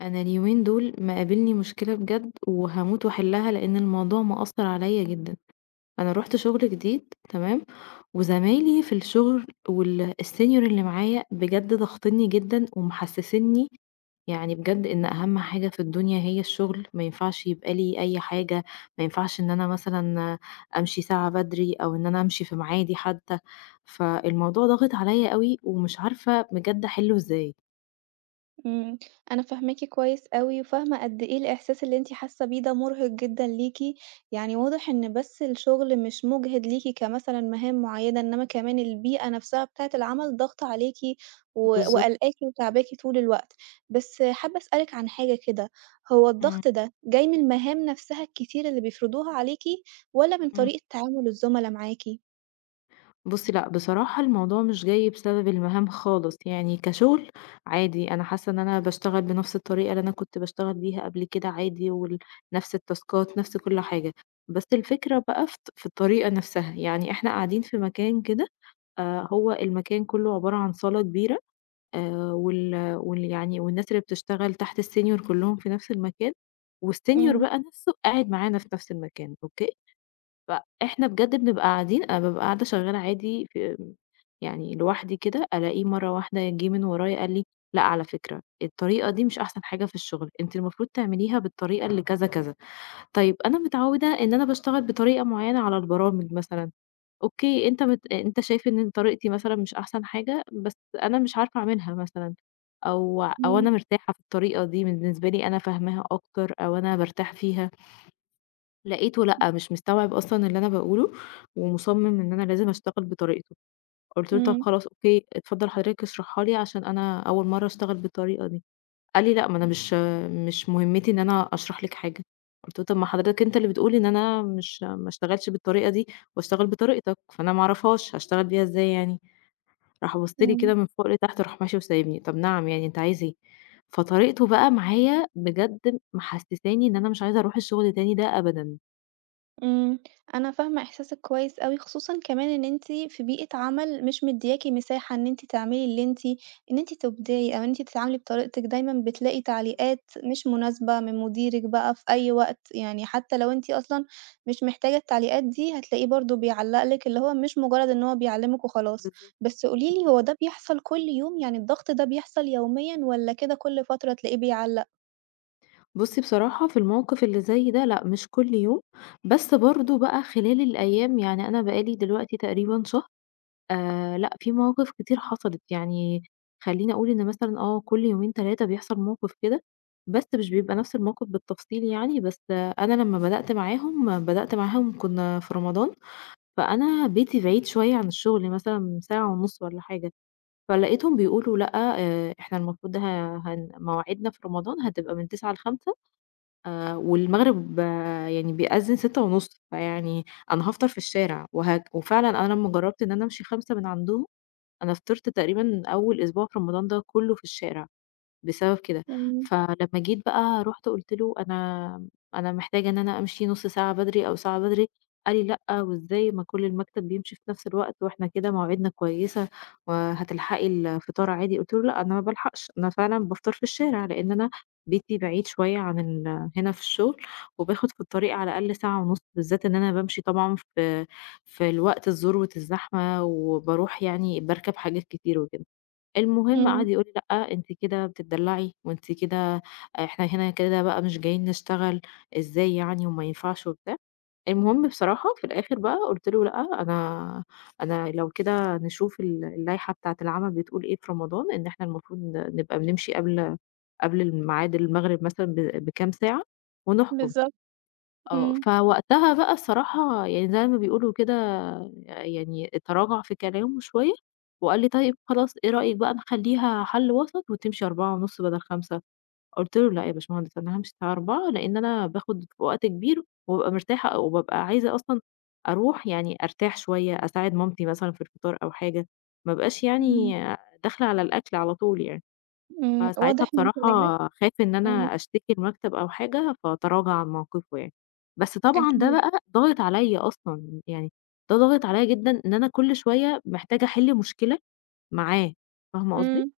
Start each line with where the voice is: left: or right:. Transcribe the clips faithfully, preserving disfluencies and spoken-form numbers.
left: أنا اليومين دُول مقابلني مشكلة بجد وهاموت وأحلّها، لإن الموضوع مأثر عليَّ جدًا، أنا رُحت شغل جديد تمام، وزمايلي في الشغل وال الsenior اللي معايا بجد ضاغِطْنَنِي جدًا، ومحسّسني يعني بجد إن أهم حاجة في الدنيا هي الشغل، ما ينفعش يبقى لي أي حاجة، ما ينفعش إن أنا مثلًا أمشي ساعة بدري، أو إن أنا أمشي في ميعادي حتى، فالموضوع ضاغط عليَّ أوي، ومش عارفة بجد أحلُّه إزاي؟
right: إمم، أنا فاهماكِ كويس أوي، وفاهمة قد إيه الإحساس اللي أنتِ حاسة بيه ده مُرهِق جدًا ليكِ، يعني واضح إن بس الشغل مش مُجهِد ليكِ كمثلًا مهام معيّنة، إنّما كمان البيئة نفسها بتاعِة العمل ضاغطة عليكِ و
left: بالضبط.
right: وقالقاكِ وتاعباكِ طول الوقت، بس حابة أسألِك عن حاجة كده، هو
left: إمم.
right: الضغط ده جاي من المهام نفسها الكتير اللي بيفرضوها عليكِ، والَّا من
left: إمم.
right: طريقة تعامل الزُملا معاكِ؟
left: بُصّي، لأ بصراحة الموضوع مش جاي بسبب المهام خالص، يعني كشغل عادي أنا حاسة إن أنا باشتغل بنَفْس الطريقة اللي أنا كنت باشتغل بيها قبل كده عادي، وال نَفْس التاسكات نَفْس كُلّ حاجة، بس الفكرة بقى في الط في الطريقة نفسها، يعني إحنا قاعدين في مكان كده آآ، هو المكان كُلّه عبارة عن صالة كبيرة آآ، وال وال يعني والناس اللي بتشتغل تحت الsenior كلّهم في نَفْس المكان والsenior
right: إمم.
left: بقى نفسُه قاعد معانا في نَفْس المكان، أوكي؟ فإحنا بجد بنبقى قاعدين أنا بابقى قاعدة شغالة عادي ف يعني لوحدي كده ألاقيه مرّه واحدة جِه من ورايا قال لي: "لأ على فكرة الطريقة دي مش أحسن حاجة في الشغل أنتِ المفروض تعمليها بالطريقة اللي كذا، كذا" طيب أنا متعوّدة إن أنا باشتغل بطريقة معيّنة على البرامج مثلًا، أوكي، أنت مت أنت شايف إن طريقتي مثلًا مش أحسن حاجة، بس أنا مش عارفة أعملها مثلًا، أو أو
right: إمم.
left: أنا مرتاحة في الطريقة دي بالنسبة لي أنا فاهماها أكتر، أو أنا بارتاح فيها ...لقيته
right: [unintelligible]
left: لأ مش مستوعب أصلًا اللي أنا باقولُه ومُصمِّم إن أنا لازم أشتغل بطريقتُه، قُلت له: "طَب
right: إمم.
left: خلاص أوكي، اتفضّل حضرتك اشرحها لي عشان أنا أول مرّه أشتغل بالطريقة دي." قال لي: "لأ، ما أنا مش، مش مهمّتي إن أنا أشرح لِك حاجة." قُلت له: "طَب ما حضرتك أنت اللي بتقول إن أنا مش ما اشتغلش بالطريقة دي وأشتغل بطريقتك فأنا ما أعرفهاش هاشتغل بيها إزاي يعني؟" راح بَصّ لي كده
right: إمم.
left: من فوق لتحت، وراح ماشي وسايبني، طَب نعم يعني أنت عايز إيه؟ فطريقته بقى معايا بجد محسِّساني إن أنا مش عايزة أرُوح الشغل تاني ده أبدًا.
right: امم، أنا فاهمة إحساسِك كويس أوي، خصوصًا كمان إن أنتِ في بيئة عمل مش مديّاكِ مساحة إن أنتِ تعملي اللّي أنتِ إن أنتِ تُبدعي، أو أنتِ تتعاملي بطريقتِك، دايمًا بتلاقي تعليقات مش مناسبة من مديرِك بقى في أي وقت، يعني حتى لو أنتِ أصلًا مش محتاجة التعليقات دي، هتلاقيه برضه بيعلّق لِك، اللّي هو مش مجرد إن هو بيعلّمِك وخلاص.
left: بالضبط.
right: بس قولي
left: امم.
right: لي، هو ده بيحصل كُلّ يوم؟ يعني الضغط ده بيحصل يوميًا والَّا كده كُلّ فترة تلاقيه بيعلّق؟
left: بُصّي، بصراحة في الموقف اللّي زي ده لأ، مش كُلّ يوم، بس برضه بقى خلال الأيام يعني أنا بقى لي دلوقتي تقريبًا شهر، آآ، لأ في مواقف كتير حصلِت، يعني خلّيني أقول إن مثلًا آه، كُلّ يومين تلاتة بيحصل موقف كده، بس مش بيبقى نفس الموقف بالتفصيل يعني، بس أنا لمّا بدأت معاهم بدأت معاهم كنا في رمضان، فأنا بيتي بعيد شوية عن الشغل، مثلًا ساعة ونُصّ والَّا حاجة، فلقيتهم بيقولوا لأ، آآ، إحنا المفروض ه هن مواعيدنا في رمضان هتبقى من تسعة ل خمسة، آآ، والمغرب يعني بيأذّن سِتّة ونُصّ، فيعني أنا هافطر في الشارع. وه وفعلاً أنا لمّا جرّبت إن أنا أمشي خمسة من عندهم، أنا فطرت تقريبًا أوّل أسبوع في رمضان ده كُلّه في الشارع بسبب كده،
right: امم.
left: فلمّا جيت بقى رُحت قُلت له أنا أنا محتاجة إن أنا أمشي نُصّ ساعة بدري أو ساعة بدري، قال لي لأ، وإزاي ما كُلّ المكتب بيمشي في نفس الوقت، وإحنا كده مواعيدنا كويسة، وهتلحقي الفطار عادي، قُلت له لأ، أنا ما بالحقش، أنا فعلًا بافطر في الشارع، لإن أنا بيتي بعيد شوية عن ال هنا في الشغل، وباخد في الطريق على الأقل ساعة ونص، بالذات إن أنا بامشي طبعًا ف في الوقت الذروة الزحمة، وبارُوح يعني باركب حاجات كتيرة وكده، المهم قعد
right: امم.
left: يقول لي لأ أنتِ كده بتتدلّعي، وأنتِ كده إحنا هنا كده بقى مش جايين نشتغل، إزاي يعني وما ينفعش وبتاع، المهم بصراحة في الآخر بقى قُلت له لأ أنا أنا لو كده نشوف ال اللايحة بتاعة العَمَل بتقول إيه في رمضان، إن إحنا المفروض ن نبقى بنمشي قبل قبل الميعاد المغرب مثلًا ب بكام ساعة ونحكُم
right: بالضبط،
left: آه،
right: امم.
left: فوقتها بقى الصراحة يعني زي ما بيقولوا كده يعني تراجع في كلامه شوية، وقال لي طيّب خلاص إيه رأيِك بقى نخلّيها حَلّ وسط وتمشي أربعة ونُصّ بدل خمسة؟ قُلت له لأ يا باشمهندس، أنا هامشي الساعة أربعة لإن أنا باخد وقت كبير وبابقى مرتاحة، وبابقى عايزة أصلًا أرُوح يعني أرتاح شوية، أساعد مامتي مثلًا في الفطار، أو حاجة، ما أبقاش
right: امم.
left: يعني داخلة على الأكل على طول يعني،
right: امم،
left: فساعتها
right: واضح من كلامِك
left: بصراحة خاف إن
right: [unintelligible]
left: أنا أشتكي المكتب أو حاجة، فتراجع عن موقفُه يعني، بس طبعًا ده
right: أكيد.
left: بقى ضاغط عليَّ أصلًا، يعني ده ضاغط عليَّ جدًا إن أنا كُلّ شوية محتاجة أحِلّ مشكلة معاه، فاهمة قصدي؟
right: امم،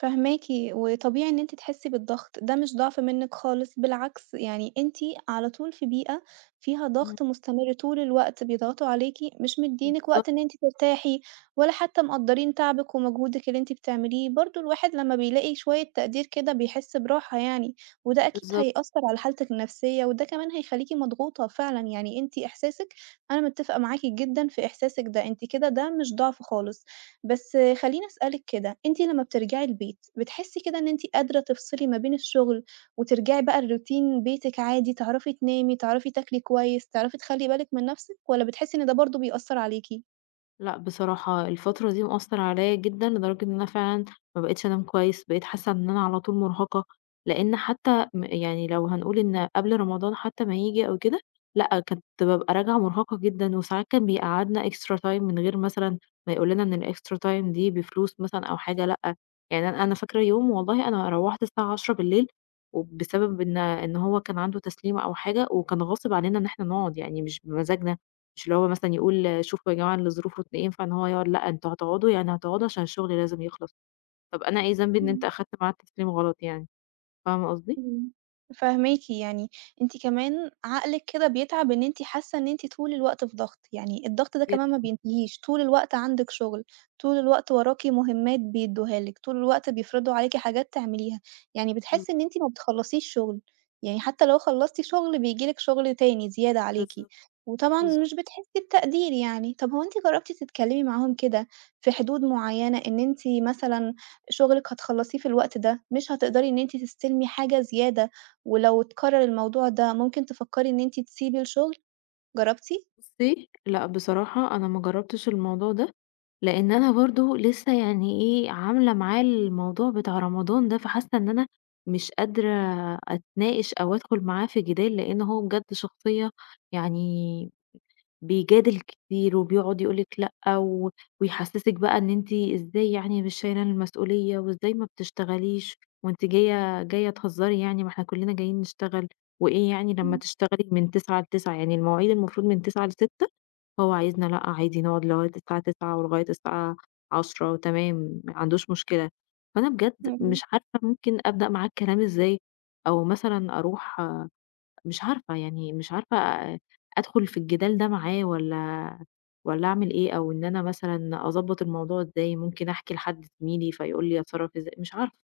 right: فاهماكِ، وطبيعي إن أنتِ تحسّي بالضغط، ده مش ضعف منِّك خالص، بالعكس، يعني أنتِ على طول في بيئة فيها
left: امم.
right: ضغط مستمر طول الوقت، بيضغطوا عليكِ، مش مِدّيينِك
left: بالضبط.
right: وقت إن أنتِ ترتاحي، ولا حتى مقدّرين تعبِك ومجهودِك اللّي أنتِ بتعمليه، برضه الواحد لمّا بيلاقي شويّة تقدير كده، بيحسّ براحة يعني، وده أكيد
left: بالضبط.
right: هيأثّر على حالتِك النفسيّة، وده كمان هيخلّيكِ مضغوطة فعلًا، يعني أنتِ إحساسِك أنا متفقة معاكِ جدًا في إحساسِك ده، أنتِ كده ده مش ضعف خالص، بس خلّيني أسألِك كده، أنتِ لمّا بترجعي البيت بتحسّي كده إنّ أنتِ قادرة تفصلي ما بين الشغل، وترجعي بقى لروتين بيتِك عادي، تعرفي تنامي، تعرفي تاكلي كويس، تعرفي تخلّي بالكِ من نفسِك، والَّا بتحسّي إنّ ده برضه بيأثّر عليكِ؟
left: لأ بصراحة الفترة دي مأثّر عليّا جدًا لدرجة إن أنا فعلًا ما بقيتش أنام كويس، بقيت حاسة إن أنا على طول مُرهقة لإن حتى م يعني لو هنقول إن قبل رمضان حتى ما ييجي أو كده لأ كنت بابقى راجعة مُرهقة جدًا، وساعات كان بيقعّدنا إكسترا تايم من غير مثلًا ما يقول لنا إن الإكسترا تايم دي بفلوس مثلًا أو حاجة، لأ يعني أنا أنا فاكر يوم والله أنا روّحت الساعة عشرة بالليل وبسبب إن إن هو كان عنده تسليم أو حاجة وكان غاصب علينا إن احنا نقعُد يعني مش بمزاجنا، مش اللي هو مثلًا يقول شوفوا يا جماعة اللي ظروفه ت ينفع إن هو يقعُد لأ أنتم هتقعدوا يعني هتقعدوا عشان الشغل لازم يخلص. طب أنا إيه ذنبي إن أنت
right: إمم.
left: أخدت معاد تسليم غلط يعني، فاهمة قصدي؟
right: إمم فاهماكِ، يعني أنتِ كمان عقلِك كده بيتعب إن أنتِ حاسة إن أنتِ طول الوقت في ضغط، يعني الضغط ده كمان ما
left: جدًا.
right: بينتهيش طول الوقت عندِك شغل، طول الوقت وراكِ مُهمات بيدُّوها لِك، طول الوقت بيفرضوا عليكِ حاجات تعمليها يعني بتحسّي
left: بالضبط.
right: إن أنتِ ما بتخلّصيش شغل، يعني حتى لو خلّصتِ شغل بييجي لِك شغل تاني زيادة عليكِ،
left: بالضبط،
right: وطبعًا
left: بالضبط.
right: مش بتحسّي بتقدير يعني، طب هو أنتِ جرّبتِ تتكلمي معاهم كده في حدود معيّنة إن أنتِ مثلًا شغلِك هتخلّصيه في الوقت ده مش هتقدري إن أنتِ تستلّمي حاجة زيادة، ولو اتكرر الموضوع ده ممكن تفكّري إن أنتِ تسيبي الشغل، جرّبتِ؟
left: بُصّي لأ بصراحة أنا ما جرّبتش الموضوع ده، لإن أنا برضه لسه يعني إيه عاملة معاه الموضوع بتاع رمضان ده، فحاسة إن أنا مش قادرة أتناقش أو ادخل معاه في جِدال لإن هو بجد شخصية يعني بيجادل كتير وبيقعُد يقول لِك لأ و ويحسسك بقى إن أنتِ إزاي يعني مش شايله المسؤولية، وإزاي ما بتشتغليش وأنتِ جايّة جايّة تهزّري يعني ما إحنا كلّنا جايين نشتغل وإيه يعني لمّا
right: إمم.
left: تشتغلي من تسعة لتسعة يعني المواعيد المفروض من تسعة لستة، فهو عايزنا لأ عادي نقعُد لغاية الساعة تسعة ولغاية الساعة عشرة تمام ما عندوش مشكلة، فأنا بجد
right: امم، امم.
left: مش عارفة ممكن أبدأ معاه الكلام ازاي أو مثلًا أرُوح مش عارفة يعني مش عارفة أ أ أدخل في الجِدال ده معاه والّا والّا اعمل إيه؟ أو إن أنا مثلًا أضبط الموضوع إزاي ممكن احكي لحد زميلي فيقول لي أتصرّف ازا مش عارفة؟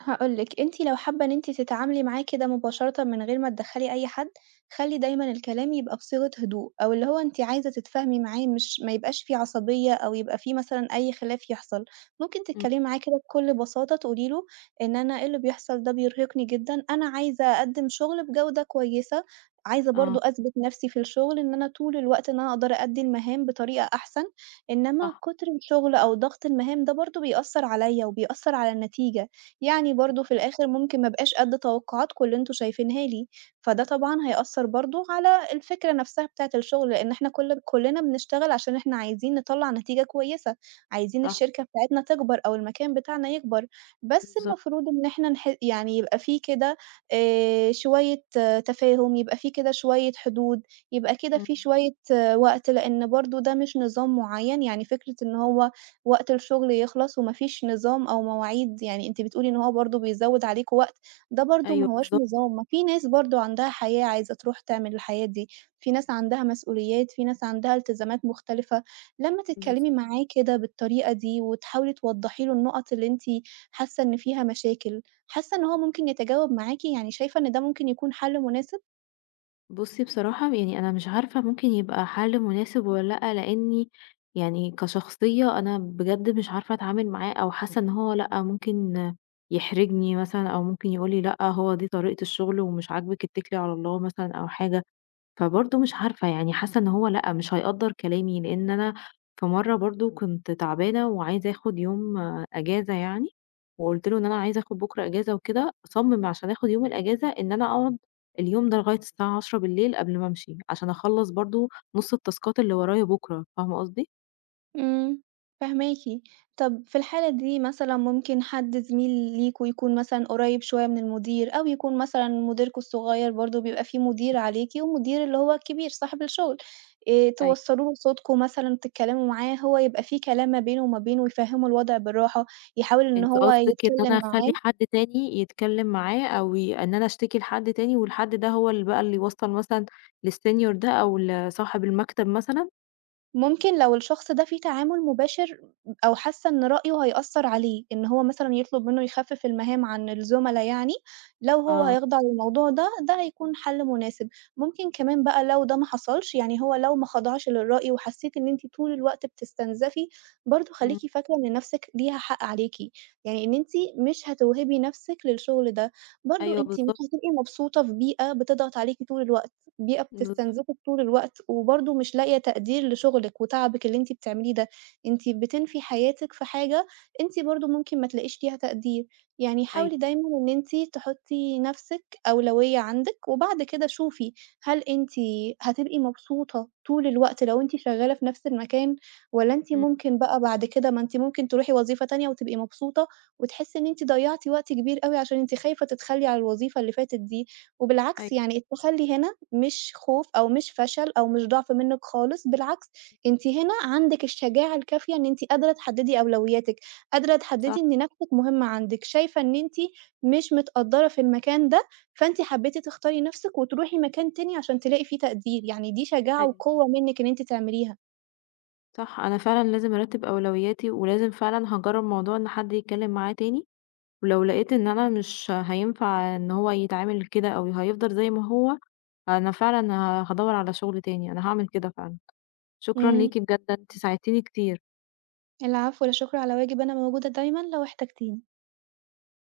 right: هاقول لِك أنتِ لو حابة إن أنتِ تتعاملي معاه كده مباشرةً من غير ما تدخّلي أي حد، خلّي دايمًا الكلام يبقى بصيغة هدوء، أو اللي هو أنتِ عايزة تتفاهمي معاه مش ما يبقاش في عصبية أو يبقى في مثلًا أي خلاف يحصل، ممكن
left: امم.
right: تتكلّمي معاه كده بكُلّ بساطة تقولي له إن أنا إيه اللي بيحصل ده بيرهقني جدًا، أنا عايزة أقدِّم شغل بجودة كويسة، عايزة
left: آه.
right: برضه أثبت نفسي في الشغل إن أنا طول الوقت إن أنا أقدر أأدّي المهام بطريقة أحسن، إنّما
left: صح.
right: كُتر الشغل أو ضغط المهام ده برضه بيأثّر عليَّ، وبيأثّر على النتيجة، يعني برضه في الآخر ممكن ما أبقاش قد توقعاتكم اللي أنتم شايفينها لي فده طبعًا هيأثّر برضه على الفكرة نفسها بتاعة الشغل، لأن إحنا كل كُلّنا بنشتغل عشان إحنا عايزين نطّلع نتيجة كويسة، عايزين
left: صح.
right: الشركة بتاعتنا تكبر، أو المكان بتاعنا يكبر، بس
left: بالضبط.
right: المفروض إن إحنا نح يعني يبقى في كده، آآ، شوية تفاهم يبقى في كده شوية حدود، يبقى كده في
left: امم.
right: شوية آآ، وقت لأن برضه ده مش نظام معيّن، يعني فكرة إن هو وقت الشغل يخلص، ومافيش نظام أو مواعيد يعني أنتِ بتقولي إن هو برضه بيزوّد عليكم وقت، ده برضه
left: أيوه
right: ما هوّاش
left: بالضبط.
right: نظام، ما في ناس برضه عندها حياة عايزة ترُوح تعمل الحياة دي، في ناس عندها مسؤوليات، في ناس عندها إلتزامات مختلفة لمّا تتكلّمي
left: بالضبط.
right: معاه كده بالطريقة دي، وتحاولي توضحي له النقط اللي أنتِ حاسة إن فيها مشاكل، حاسة إن هو ممكن يتجاوب معاكِ؟ يعني شايفة إن ده ممكن يكون حَلّ مناسب؟
left: بُصّي، بصراحة يعني أنا مش عارفة ممكن يبقى حل مناسب والّا لأ، لأني يعني كشخصية أنا بجد مش عارفة أتعامل معاه، أو حاسة إن هو لأ ممكن يحرجني مثلًا أو ممكن يقول لي "لأ، هو دي طريقة الشغل ومش عاجبك اتكلي على الله." مثلًا أو حاجة، فبرضه مش عارفة يعني حاسه إن هو لأ مش حيقدّر كلامي لأن أنا في مرة برضه كنت تعبانة وعايزة آخد يوم إجازة يعني وقُلت له إن "أنا عايزة آخد بكرة إجازة وكده." صمم عشان آخد يوم الإجازة إن أنا أقعد اليوم ده لغاية الساعة عشرة بالليل قبل ما أمشي، عشان أخلص برضه نُص التاسكات اللي ورايا بُكرة، فاهمة قصدي؟
right: امم فهماكِ، طَب في الحالة دي مثلًا ممكن حد زميل ليكم يكون مثلًا قريب شوية من المدير، أو يكون مثلًا مديركم الصغير برضه بيبقى في مدير
left: [unintelligible]
right: عليكِ، ومدير اللي هو الكبير صاحب الشغل، آآ،
left: أيوه.
right: توصلوا له صوتكم مثلًا، تتكلموا معاه هو يبقى في كلام ما بينه وما بينه يفهموا الوضع بالراحة يحاول إنه
left: أنتِ
right: هو
left: قصدِك إن
right: يتكلم
left: أنا
right: معاه.
left: أخلي حد تاني يتكلم معاه أو ي إن أنا أشتكي لحد تاني والحد ده هو ال بقى اللي يوصل مثلًا ل السينيور ده أو لصاحب المكتب مثلًا؟
right: ممكن لو الشخص ده فيه تعامل مباشر، أو حاسة إن رأيه هيأثّر عليه إن هو مثلًا يطلب منه يخفِّف المهام عن الزملا يعني، لو هو
left: آه.
right: هيخضع للموضوع ده، ده هيكون حَلّ مناسب، ممكن كمان بقى لو ده ما حصلش يعني هو لو ما خضعش للرأي وحسيتِ إن أنتِ طول الوقت بتستنزَفي، برضه خليكِ
left: امم.
right: فاكرة إن نفسِك ليها حق عليكِ، يعني إن أنتِ مش هتوهبي نفسِك للشغل ده، برضه
left: أيوه،
right: أنتِ مش
left: بالضبط.
right: هتبقي مبسوطة في بيئة بتضغط عليكِ طول الوقت، بيئة
left: بالضبط.
right: بتستنزفِك طول الوقت، وبرضه مش لاقية تقدير لشغلِك وتعبِك اللي أنتِ بتعمليه ده، أنتِ بتنفي حياتِك في حاجة أنتِ برضه ممكن ما تلاقيش فيها تقدير، يعني
left: أيوه.
right: حاولي دايمًا إن أنتِ تحطّي نفسِك أولوية عندِك وبعد كده شوفي، هل أنتِ هتبقي مبسوطة طول الوقت لو أنتِ شغالة في نفس المكان، والَّا أنتِ
left: إمم.
right: ممكن بقى بعد كده ما أنتِ ممكن ترُوحي وظيفة تانية وتبقي مبسوطة وتحسي إن أنتِ ضيعتِ وقت كبير أوي عشان أنتِ خايفة تتخلِّي على الوظيفة اللي فاتت دي، وبالعكس
left: أيوه.
right: يعني التخلّي هنا مش خوف أو مش فَشَل أو مش ضعف منِّك خالص، بالعكس أنتِ هنا عندِك الشجاعة الكافية إن أنتِ قادرة تحدِّدي أولوياتِك، قادرة تحدِّدي
left: صح.
right: إن نفسِك مهمة عندِك، شايفة إن أنتِ مش متقدرّة في المكان ده، فأنتِ حبيتِ تختاري نفسِك وترُوحي مكان تاني، عشان تلاقي في تقدير يعني دي شجاعة
left: أيوه.
right: وقوة منِّك إن أنتِ تعمليها.
left: صح، أنا فعلًا لازم أرتِّب أولوياتي، ولازم فعلًا هاجرّب موضوع إن حد يتكلم معاه تاني، ولو لقيت إن أنا مش هينفع إن هو يتعامل كده أو هيفضل زي ما هو، فأنا فعلًا ه هادوّر على شغل تاني، أنا هاعمل كده فعلًا، شكرًا
right: امم.
left: ليكِ بجد ده أنتِ ساعدتيني كتير.
right: العفو، لا شُكر على واجب، أنا موجودة دايمًا لو احتاجتيني.